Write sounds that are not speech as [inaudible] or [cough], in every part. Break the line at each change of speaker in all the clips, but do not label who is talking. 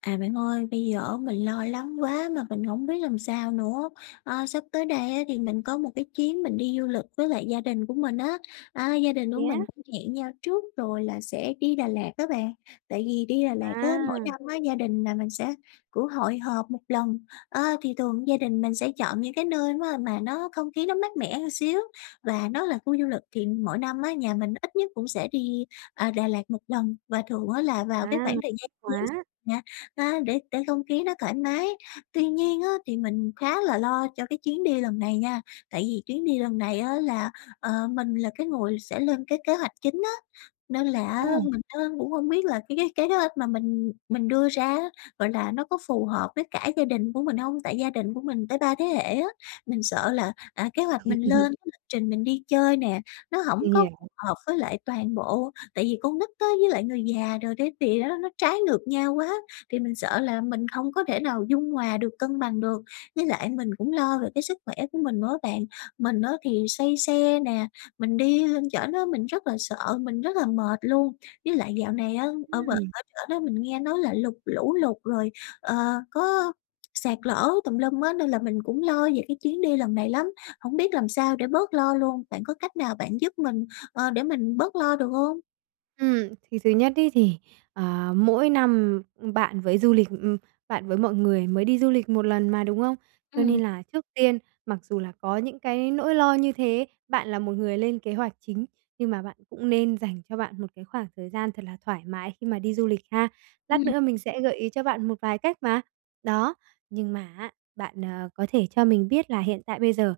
À bạn ơi, bây giờ á mình lo lắng quá mà mình hổng biết làm sao nữa. Ờ, sắp tới đây á thì mình có một cái chuyến mình đi du lịch với lại gia đình của mình á. À, gia đình của
Vậy
mình
á?
cũng hẹn nhau trước rồi là sẽ đi Đà Lạt á bạn. Tại vì đi Đà Lạt á, mỗi
À!
năm á, gia đình nhà mình sẽ cũng hội họp một lần. A, thì thường gia đình mình sẽ chọn những cái nơi á mà nó không khí nó mát mẻ một xíu và nó là khu du lịch. Thì mỗi năm á, nhà mình ít nhất cũng sẽ đi, à, Đà Lạt một lần và thường á là vào cái
À,
khoảng thời gian
thích
Giáng sinh
quá!
nè, à, để để không khí nó thoải mái. Tuy nhiên á, thì mình khá là lo cho cái chuyến đi lần này nha. Tại vì chuyến đi lần này á là, ờ, mình là cái người sẽ lên cái kế hoạch chính á, nên là á
Ồ!
mình á cũng không biết là cái cái kế hoạch mà mình mình đưa ra á, gọi là, nó có phù hợp với cả gia đình của mình hông? Tại gia đình của mình tới 3 thế hệ á. Mình sợ là, à, kế hoạch mình lên,
[laughs]
lịch trình mình đi chơi nè, nó hổng
Mình
có
hiểu.
phù hợp với lại toàn bộ. Tại vì con nít á, với lại người già rồi cái gì á nó trái ngược nhau quá, thì mình sợ là mình không có thể nào dung hòa được, cân bằng được. Với lại mình cũng lo về cái sức khỏe của mình nữa á bạn. Mình á thì say xe nè, mình đi lên trển á mình rất là sợ, mình rất là mệt luôn. Với lại dạo này á, ở bển
Ừm.
ở trển á mình nghe nói là lụt lũ lụt rồi, ờ, có sạt lở tùm lum á, nên là mình cũng lo về cái chuyến đi lần này lắm. Hổng biết làm sao để bớt lo luôn. Bạn có cách nào bạn giúp mình, ờ, để mình bớt lo được hông?
Ừm, thì thứ nhất ý, thì, ờ, mỗi năm bạn với du lịch ừm, bạn với mọi người mới đi du lịch một lần mà, đúng hông? Cho
Ừm.
nên là trước tiên, mặc dù là có những cái nỗi lo như thế, bạn là một người lên kế hoạch chính, nhưng mà bạn cũng nên dành cho bạn một cái khoảng thời gian thật là thoải mái khi mà đi du lịch ha. Lát
Ừm.
nữa mình sẽ gợi ý cho bạn một vài cách mà. Đó, nhưng mà á, bạn, à, có thể cho mình biết là hiện tại bây giờ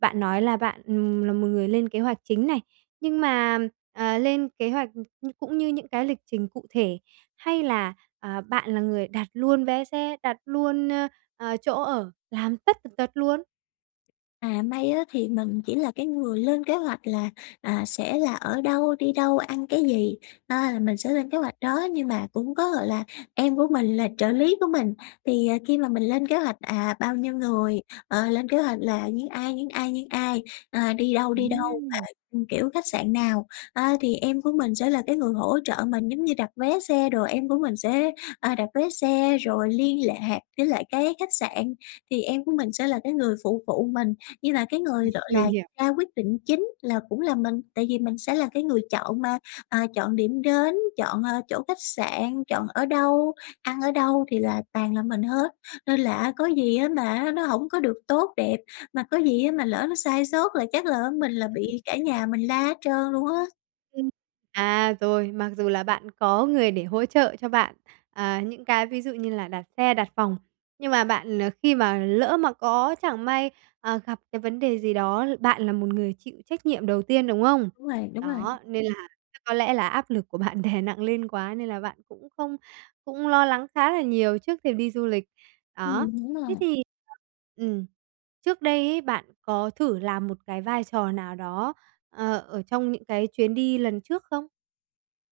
bạn nói là bạn, ừm, là một người lên kế hoạch chính này, nhưng mà, à, lên kế hoạch c cũng như những cái lịch trình cụ thể? Hay là, à, bạn là người đặt luôn vé xe, đặt luôn, ờ, chỗ ở, làm tất tần tật luôn?
À may á, thì mình chỉ là cái người lên kế hoạch là, à, sẽ là ở đâu, đi đâu, ăn cái gì, à, là mình sẽ lên kế hoạch đó. Nhưng mà cũng có gọi là em của mình là trợ lý của mình. Thì khi mà mình lên kế hoạch, à, bao nhiêu người, ờ, lên kế hoạch là những ai, những ai, những ai, à, đi đâu, đi đâu,
Ừm.
ờ, kiểu, khách sạn nào. Ờ, thì em của mình sẽ là cái người hỗ trợ mình, giống như đặt vé xe đồ, em của mình sẽ, à, đặt vé xe, rồi liên lạc với lại cái khách sạn, thì em của mình sẽ là cái người phụ phụ mình. Nhưng mà cái người gọi là
Mình hiểu.
ra quyết định chính là cũng là mình, tại vì mình sẽ là cái người chọn mà, ờ, chọn điểm đến, chọn, ờ, chỗ khách sạn, chọn ở đâu, ăn ở đâu, thì là toàn là mình hết. Nên là á, có gì, á, mà nó hổng có được tốt đẹp, mà có gì, á, mà lỡ nó sai sót là chắc là, ờ, mình là bị
Ừm.
cả nhà mình la hết trơn luôn á.
Ừm. À, rồi. Mặc dù là bạn có người để hỗ trợ cho bạn, à, những cái ví dụ như là đặt xe, đặt phòng, nhưng mà bạn, ờ, khi mà lỡ mà có chẳng may, ờ, gặp cái vấn đề gì đó, bạn là một người chịu trách nhiệm đầu tiên, đúng không?
Đúng rồi, đúng rồi.
Đó, nên là chắc có lẽ là áp lực của bạn đè nặng lên quá, nên là bạn cũng không cũng lo lắng khá là nhiều trước khi đi du lịch. Đó.
Ừm, đúng
Thế
rồi.
thì ừm, trước đây ấy, bạn có thử làm một cái vai trò nào đó, ờ, ở trong những cái chuyến đi lần trước không?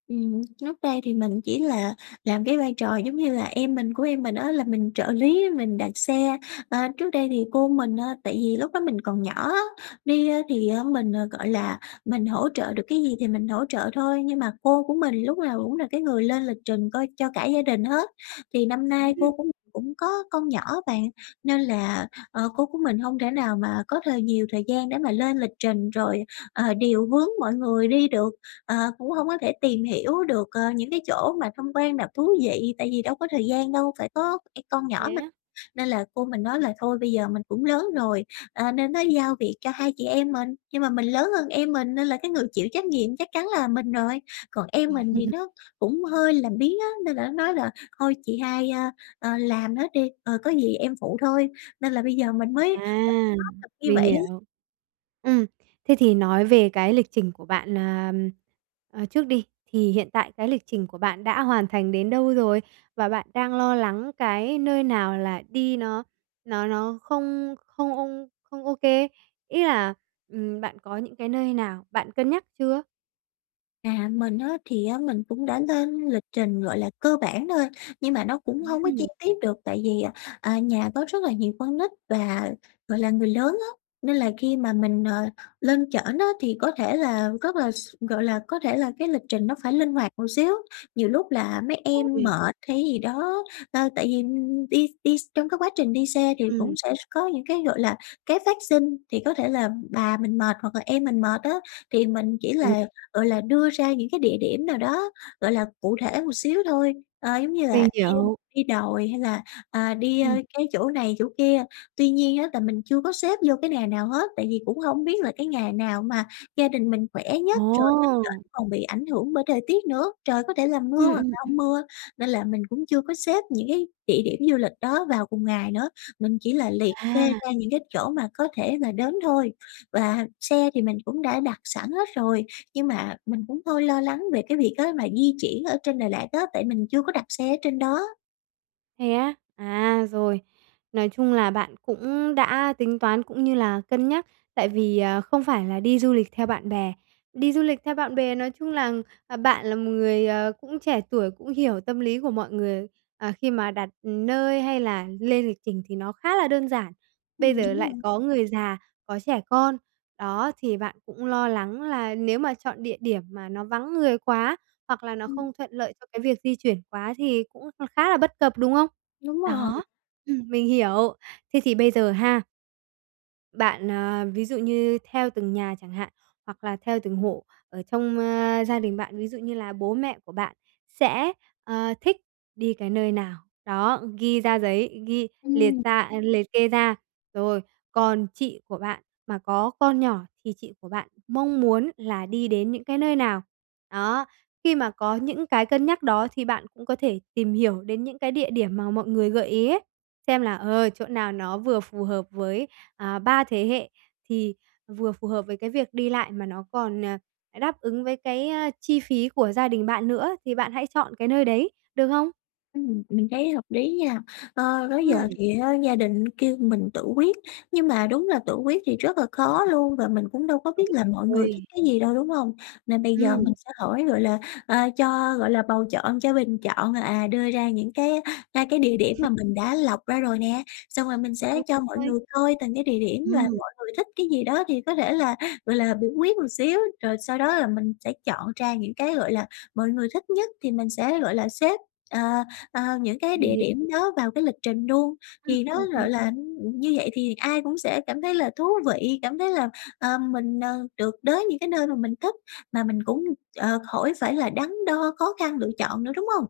Ừm, trước đây thì mình chỉ là làm cái vai trò giống như là em mình của em mình á, là mình trợ lý, mình đặt xe. Ờ, trước đây thì cô mình á tại vì lúc đó mình còn nhỏ á, đi thì, à, mình, gọi là, mình hỗ trợ được cái gì thì mình hỗ trợ thôi. Nhưng mà cô của mình lúc nào cũng là cái người lên lịch trình coi cho cả gia đình hết, thì năm nay cô
[unintelligible]
cũng cũng có con nhỏ á bạn. Nên là, ờ, cô của mình hông thể nào mà có thời nhiều thời gian để mà lên lịch trình, rồi, ờ, điều hướng mọi người đi được, ờ, cũng hông có thể tìm hiểu được, ờ, những cái chỗ mà tham quan nào thú vị, tại vì đâu có thời gian đâu, phải có phải con nhỏ
Thế
mà.
á.
Nên là cô mình nói là thôi bây giờ mình cũng lớn rồi, ờ, nên nói giao việc cho hai chị em mình. Nhưng mà mình lớn hơn em mình, nên là cái người chịu trách nhiệm chắc chắn là mình rồi, còn em mình thì
[laughs]
nó cũng hơi làm biếng á, nên là nó nói là "Thôi chị hai, ơ, ờ, làm hết đi, ờ, có gì em phụ thôi." Nên là bây giờ mình mới, gọi là,
À,
áp lực như
mình
vậy ấy.
hiểu. Ừm, thế thì nói về cái lịch trình của bạn, ờ, ờ, trước đi, thì hiện tại cái lịch trình của bạn đã hoàn thành đến đâu rồi? Và bạn đang lo lắng cái nơi nào là đi nó nó nó không không không ô kê? Ý là ừm, bạn có những cái nơi nào bạn cân nhắc chưa?
À, mình á thì mình cũng đã lên lịch trình, gọi là, cơ bản thôi nhưng mà nó cũng hông có chi
Ừm.
tiết được. Tại vì, à, nhà có rất là nhiều con nít và, gọi là, người lớn á, nên là khi mà mình, ờ, lên trển á thì có thể là rất là x gọi là, có thể là cái lịch trình nó phải linh hoạt một xíu. Nhiều lúc là mấy em mệt
[unintelligible]
hay cái gì đó, ờ, tại vì đi đi x trong cái quá trình đi xe thì cũng
Ừm.
sẽ s có những cái, gọi là, cái phát sinh, thì có thể là bà mình mệt hoặc là em mình mệt á, thì mình chỉ
Ừ.
là, gọi là, đưa ra những cái địa điểm nào đó, gọi là, cụ thể một xíu thôi, ờ, giống như là
Mình
đi
hiểu.
đi đồi hay là, à, đi, ơ,
Ừm.
cái chỗ này chỗ kia. Tuy nhiên á là mình chưa có xếp vô cái nà nào hết, tại vì cũng hông biết là cái ngày nào mà gia đình mình khỏe nhất, rồi lên
Ồ!
trển còn bị ảnh hưởng bởi thời tiết nữa, trời có thể là mưa
Ừm,
hoặc
ừm,
là
ừ.
hông mưa. Nên là mình cũng chưa có xếp những cái địa điểm du lịch đó vào cùng ngày nữa, mình chỉ là liệt kê
À.
ra những cái chỗ mà có thể là đến thôi, và xe thì mình cũng đã đặt sẵn hết rồi. Nhưng mà mình cũng hơi lo lắng về cái việc á mà di chuyển ở trên Đà Lạt á, tại mình chưa có đặt xe ở trên đó.
Thế á? À, rồi. Nói chung là bạn cũng đã tính toán, cũng như là cân nhắc. Tại vì, à, không phải là đi du lịch theo bạn bè. Đi du lịch theo bạn bè, nói chung là, à, bạn là một người, ờ, cũng trẻ tuổi, cũng hiểu tâm lý của mọi người, ờ, khi mà đặt nơi hay là lên lịch trình thì nó khá là đơn giản. Bây
Ừm,
giờ
đúng rồi.
lại có người già, có trẻ con, đó, thì bạn cũng lo lắng là nếu mà chọn địa điểm mà nó vắng người quá hoặc là nó
Ừm.
không thuận lợi cho cái việc di chuyển quá thì cũng kh khá là bất cập, đúng không?
Đúng rồi.
Đó, ừm, mình hiểu. Thế thì, bây giờ ha bạn ờ, ví dụ như theo từng nhà chẳng hạn, hoặc là theo từng hộ ở trong, ơ, gia đình bạn, ví dụ như là bố mẹ của bạn sẽ, ờ, thích đi cái nơi nào, đó, ghi ra giấy, ghi liệt
Ừm.
ra liệt kê ra. Rồi, còn chị của bạn mà có con nhỏ thì chị của bạn mong muốn là đi đến những cái nơi nào. Đó, khi mà có những cái cân nhắc đó, thì bạn cũng có thể tìm hiểu đến những cái địa điểm mà mọi người gợi ý ấy, xem là, ờ, chỗ nào nó vừa phù hợp với, à, 3 thế hệ, thì vừa phù hợp với cái việc đi lại, mà nó còn, ờ, đáp ứng với cái, ơ, chi phí của gia đình bạn nữa thì bạn hãy chọn cái nơi đấy, được không?
Ừm, mình thấy hợp lý nha. Ơ, đó
Ừm.
giờ thì á gia đình kêu mình tự quyết, nhưng mà đúng là tự quyết thì rất là khó luôn và mình cũng đâu có
Đúng
biết là mọi người thích
rồi!
cái gì đâu, đúng hông? Nên bây giờ mình
Ừm.
sẽ hỏi, gọi là, ờ, cho, gọi là, bầu chọn, cho bình chọn, à, đưa ra những cái, a, cái địa điểm
[unintelligible]
mà mình đã lọc ra rồi nè, xong rồi mình
Đúng
sẽ cho mọi
rồi.
người coi từng cái địa điểm là
Ừm.
mọi người thích cái gì đó, thì có thể là, gọi là, biểu quyết một xíu. Rồi sau đó là mình sẽ chọn ra những cái, gọi là, mọi người thích nhất thì mình sẽ, gọi là, xếp, ờ, ờ, những cái
Mình
địa
hiểu.
điểm đó vào cái lịch trình luôn.
Ừm,
Thì nó
ừm, ừm.
gọi là, như vậy thì ai cũng sẽ cảm thấy là thú vị, cảm thấy là, ờ, mình, ờ, được đới những cái nơi mà mình thích, mà mình cũng, ờ, khỏi phải là đắn đo, khó khăn lựa chọn nữa, đúng hông?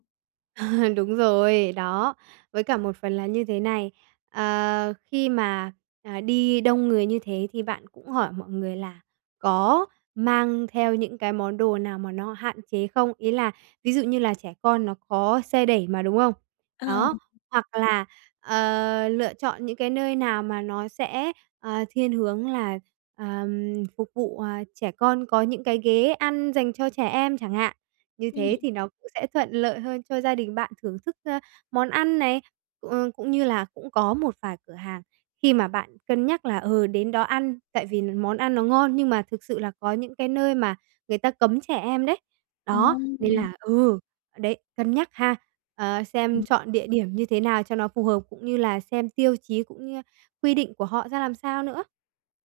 [laughs] Đúng rồi, đó. Với cả một phần là như thế này, ờ, khi mà, à, đi đông người như thế thì bạn cũng hỏi mọi người là có mang theo những cái món đồ nào mà nó hạn chế không? Ý là, ví dụ, như là trẻ con nó có xe đẩy mà, đúng không?
Ờ.
Đó, hoặc là, ờ, lựa chọn những cái nơi nào mà nó sẽ, ờ, thiên hướng là, ờm, phục vụ, à, trẻ con có những cái ghế ăn dành cho trẻ em chẳng hạn. Như
Ừm.
thế thì nó cũng sẽ thuận lợi hơn cho gia đình bạn thưởng thức, ơ, món ăn này. Cũng cũng như là, cũng có một vài cửa hàng khi mà bạn cân nhắc là, ừ, đến đó ăn, tại vì món ăn nó ngon, nhưng mà thực sự là có những cái nơi mà người ta cấm trẻ em đấy.
Thật
Đó,
hông
nên
vậy?
là ừ, đấy, cân nhắc ha, ờ, xem
Ừm.
chọn địa điểm như thế nào cho nó phù hợp, cũng như là xem tiêu chí, cũng như quy định của họ ra làm sao nữa.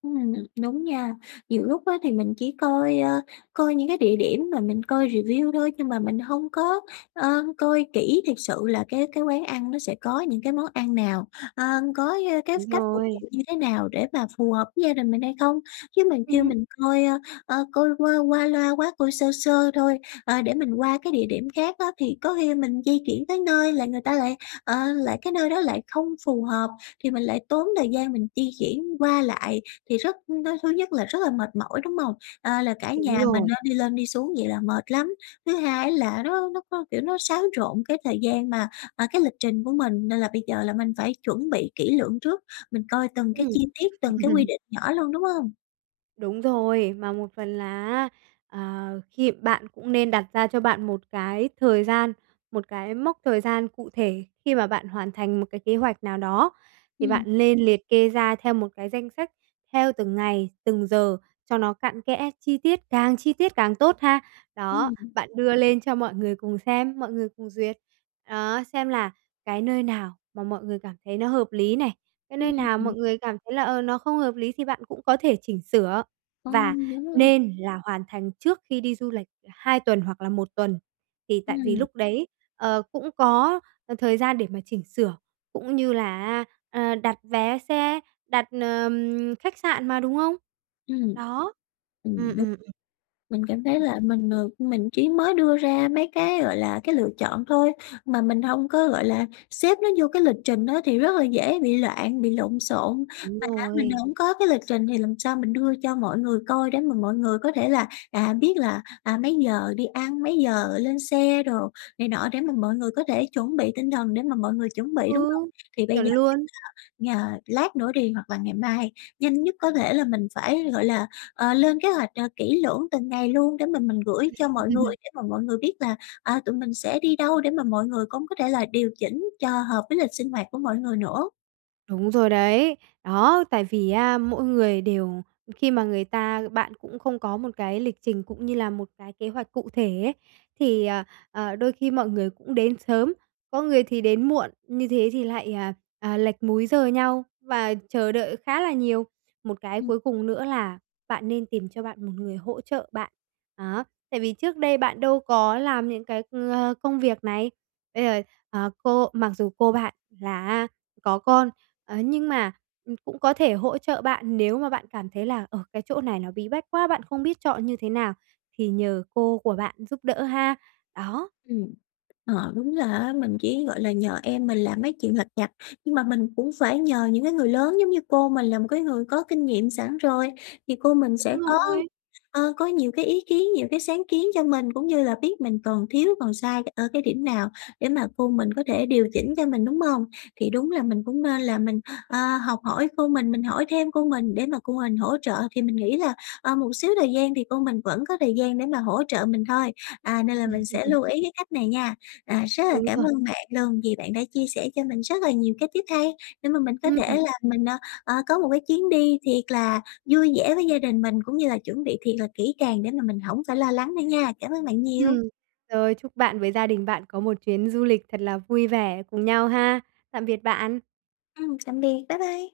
Ừm, đúng nha. Nhiều lúc á thì mình chỉ coi, ờ, coi những cái địa điểm mà mình coi review thôi, nhưng mà mình hông có, ờ, coi kỹ thiệt sự là cái cái quán ăn nó sẽ có những cái món ăn nào, ờ, có, ờ, cái
Đúng
cách phục
rồi.
vụ như thế nào để mà phù hợp với gia đình mình hay không. Chứ mà kêu
Ừm.
mình coi, ờ, coi qua qua loa quá, coi sơ sơ thôi, ờ, để mình qua cái địa điểm khác á, thì có khi mình di chuyển tới nơi là người ta lại, ờ, lại cái nơi đó lại không phù hợp, thì mình lại tốn thời gian mình di chuyển qua lại, thì rất nó thứ nhất là rất là mệt mỏi, đúng hông? Ờ, là cả
Đúng
nhà mình,
rồi.
à, đi lên đi xuống vậy là mệt lắm. Thứ hai á là nó nó có, kiểu, nó xáo trộn cái thời gian mà, à, cái lịch trình của mình. Nên là bây giờ là mình phải chuẩn bị kỹ lưỡng trước, mình coi từng cái
Ừm.
chi tiết, từng cái quy
[laughs]
định nhỏ luôn, đúng hông?
Đúng rồi, mà một phần là á, ờ, khi bạn cũng nên đặt ra cho bạn một cái thời gian, một cái mốc thời gian cụ thể khi mà bạn hoàn thành một cái kế hoạch nào đó. Thì
Ừm.
bạn lên liệt kê ra theo một cái danh sách, theo từng ngày, từng giờ cho nó cặn kẽ, chi tiết, càng chi tiết càng tốt ha. Đó,
Ừm.
bạn đưa lên cho mọi người cùng xem, mọi người cùng duyệt. Đó, xem là cái nơi nào mà mọi người cảm thấy nó hợp lý này, cái
Ừ,
nơi
ừ,
nào mọi
ừm.
người cảm thấy là, ờ, nó không hợp lý thì bạn cũng có thể chỉnh sửa.
Ờ,
Và
đúng rồi.
nên là hoàn thành trước khi đi du lịch 2 tuần hoặc là 1 tuần, thì tại vì
Ừm.
lúc đấy, ờ, cũng có thời gian để mà chỉnh sửa, cũng như là á, ờ, đặt vé xe, đặt, ờm, khách sạn mà, đúng không?
Ừm.
Đó, ừm,
Ừm, đúng.
ừm, ừm.
Mình cảm thấy là mình, ờ, mình chỉ mới đưa ra mấy cái, gọi là, cái lựa chọn thôi, mà mình hông có, gọi là, xếp nó vô cái lịch trình đó, thì rất là dễ bị loạn, bị lộn xộn.
Đúng
Mà á mình
rồi.
hổng có cái lịch trình thì làm sao mình đưa cho mọi người coi, để mà mọi người có thể là, à, biết là, à, mấy giờ đi ăn, mấy giờ lên xe đồ này nọ, để mà mọi người có thể chuẩn bị tinh thần, để mà mọi người chuẩn bị, đúng hông?
Ừ.
Thì bây
Chuẩn
giờ,
luôn!
ờ, lát nữa đi hoặc là ngày mai, nhanh nhất có thể là mình phải, gọi là, ờ, lên kế hoạch, ờ, kỹ lưỡng từng ngày luôn, để mà mình gửi cho mọi người
[laughs]
để mà mọi người biết là, à, tụi mình sẽ đi đâu, để mà mọi người cũng có thể là điều chỉnh cho hợp với lịch sinh hoạt của mọi người nữa.
Đúng rồi đấy. Đó, tại vì á mỗi người đều khi mà người ta bạn cũng không có một cái lịch trình cũng như là một cái kế hoạch cụ thể ấy, thì, ờ, ờ, đôi khi mọi người cũng đến sớm, có người thì đến muộn, như thế thì lại, à, à, lệch múi giờ nhau và chờ đợi khá là nhiều. Một cái
Ừm.
cuối cùng nữa là bạn nên tìm cho bạn một người hỗ trợ bạn, đó. Tại vì trước đây bạn đâu có làm những cái, ờ, công việc này. Bây giờ, ờ, cô mặc dù cô bạn là á có con, ờ, nhưng mà cũng có thể hỗ trợ bạn nếu mà bạn cảm thấy là, ờ, cái chỗ này nó bí bách quá, bạn không biết chọn như thế nào, thì nhờ cô của bạn giúp đỡ ha. Đó.
Ừm. Ờ, đúng là á, mình chỉ gọi là nhờ em mình làm mấy chuyện lặt vặt. Nhưng mà mình cũng phải nhờ những cái người lớn giống như cô mình là một cái người có kinh nghiệm sẵn rồi, thì cô mình sẽ
Đúng
có,
rồi.
ờ, có nhiều cái ý kiến, nhiều cái sáng kiến cho mình, cũng như là biết mình còn thiếu, còn sai ở cái điểm nào để mà cô mình có thể điều chỉnh cho mình, đúng hông? Thì đúng là mình cũng nên là mình, ờ, học hỏi cô mình, mình hỏi thêm cô mình để mà cô mình hỗ trợ. Thì mình nghĩ là, ờ, một xíu thời gian thì cô mình vẫn có thời gian để mà hỗ trợ mình thôi. À, nên là mình sẽ
[laughs]
lưu ý cái cách này nha. À, rất là
Đúng
cảm
rồi.
ơn bạn luôn vì bạn đã chia sẻ cho mình rất là nhiều cái tip hay để mà mình có thể
Ừm.
là mình, ờ, ờ, có một cái chuyến đi thiệt là vui vẻ với gia đình mình, cũng như là chuẩn bị thiệt là kỹ càng để mà mình hổng phải lo lắng nữa nha. Cảm ơn bạn nhiều.
Ừm. Rồi, chúc bạn với gia đình bạn có một chuyến du lịch thật là vui vẻ cùng nhau ha. Tạm biệt bạn!
Ừm, tạm biệt, bye bye!